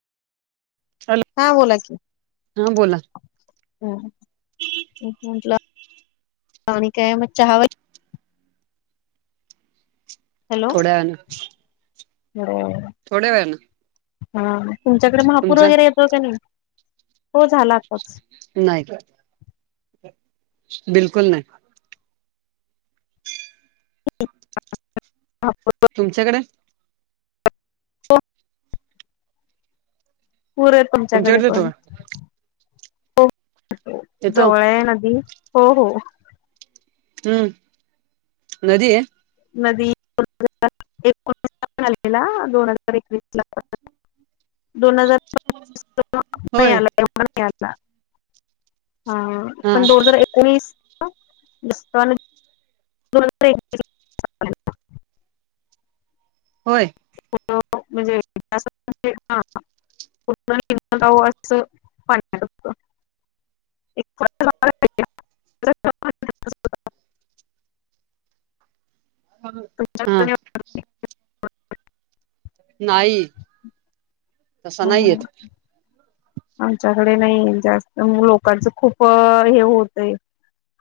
Hello हा बोला की हा बोला ह म्हटलं आणि काय मग चहा वगैरे थोड्या वेळा न, हो [unintelligible] थोड्या वेळ न, हा तुमच्याकडे महापूर वगैरे, येतो का नाही हो झाला आताच. नाही ग बिलकुल नाही. ठीक हां [unintelligible] तुमच्याकडे? हो. पूर आहेत तुमच्याकडे येतो पण का [unintelligible] येतो जवळ हाय नदी. हो हो. हम्म नदी हे. नदी आलेला दोन हजार एकवीस ला [unintelligible] दोन हजार नाही होय आलाव्हा नाही आला [unintelligible] हा हा पण दोन हजार एकोणीस दोन हजार [unintelligible] होय. म्हणजे इ ह [unintelligible] चं पत वाटच [unintelligible] हा [unintelligible] पटल [unintelligible] ह. नाही. तसा नाही येत हम्म. आमच्याकडे नाही जास्त म लोकांचं खूप हे होतय.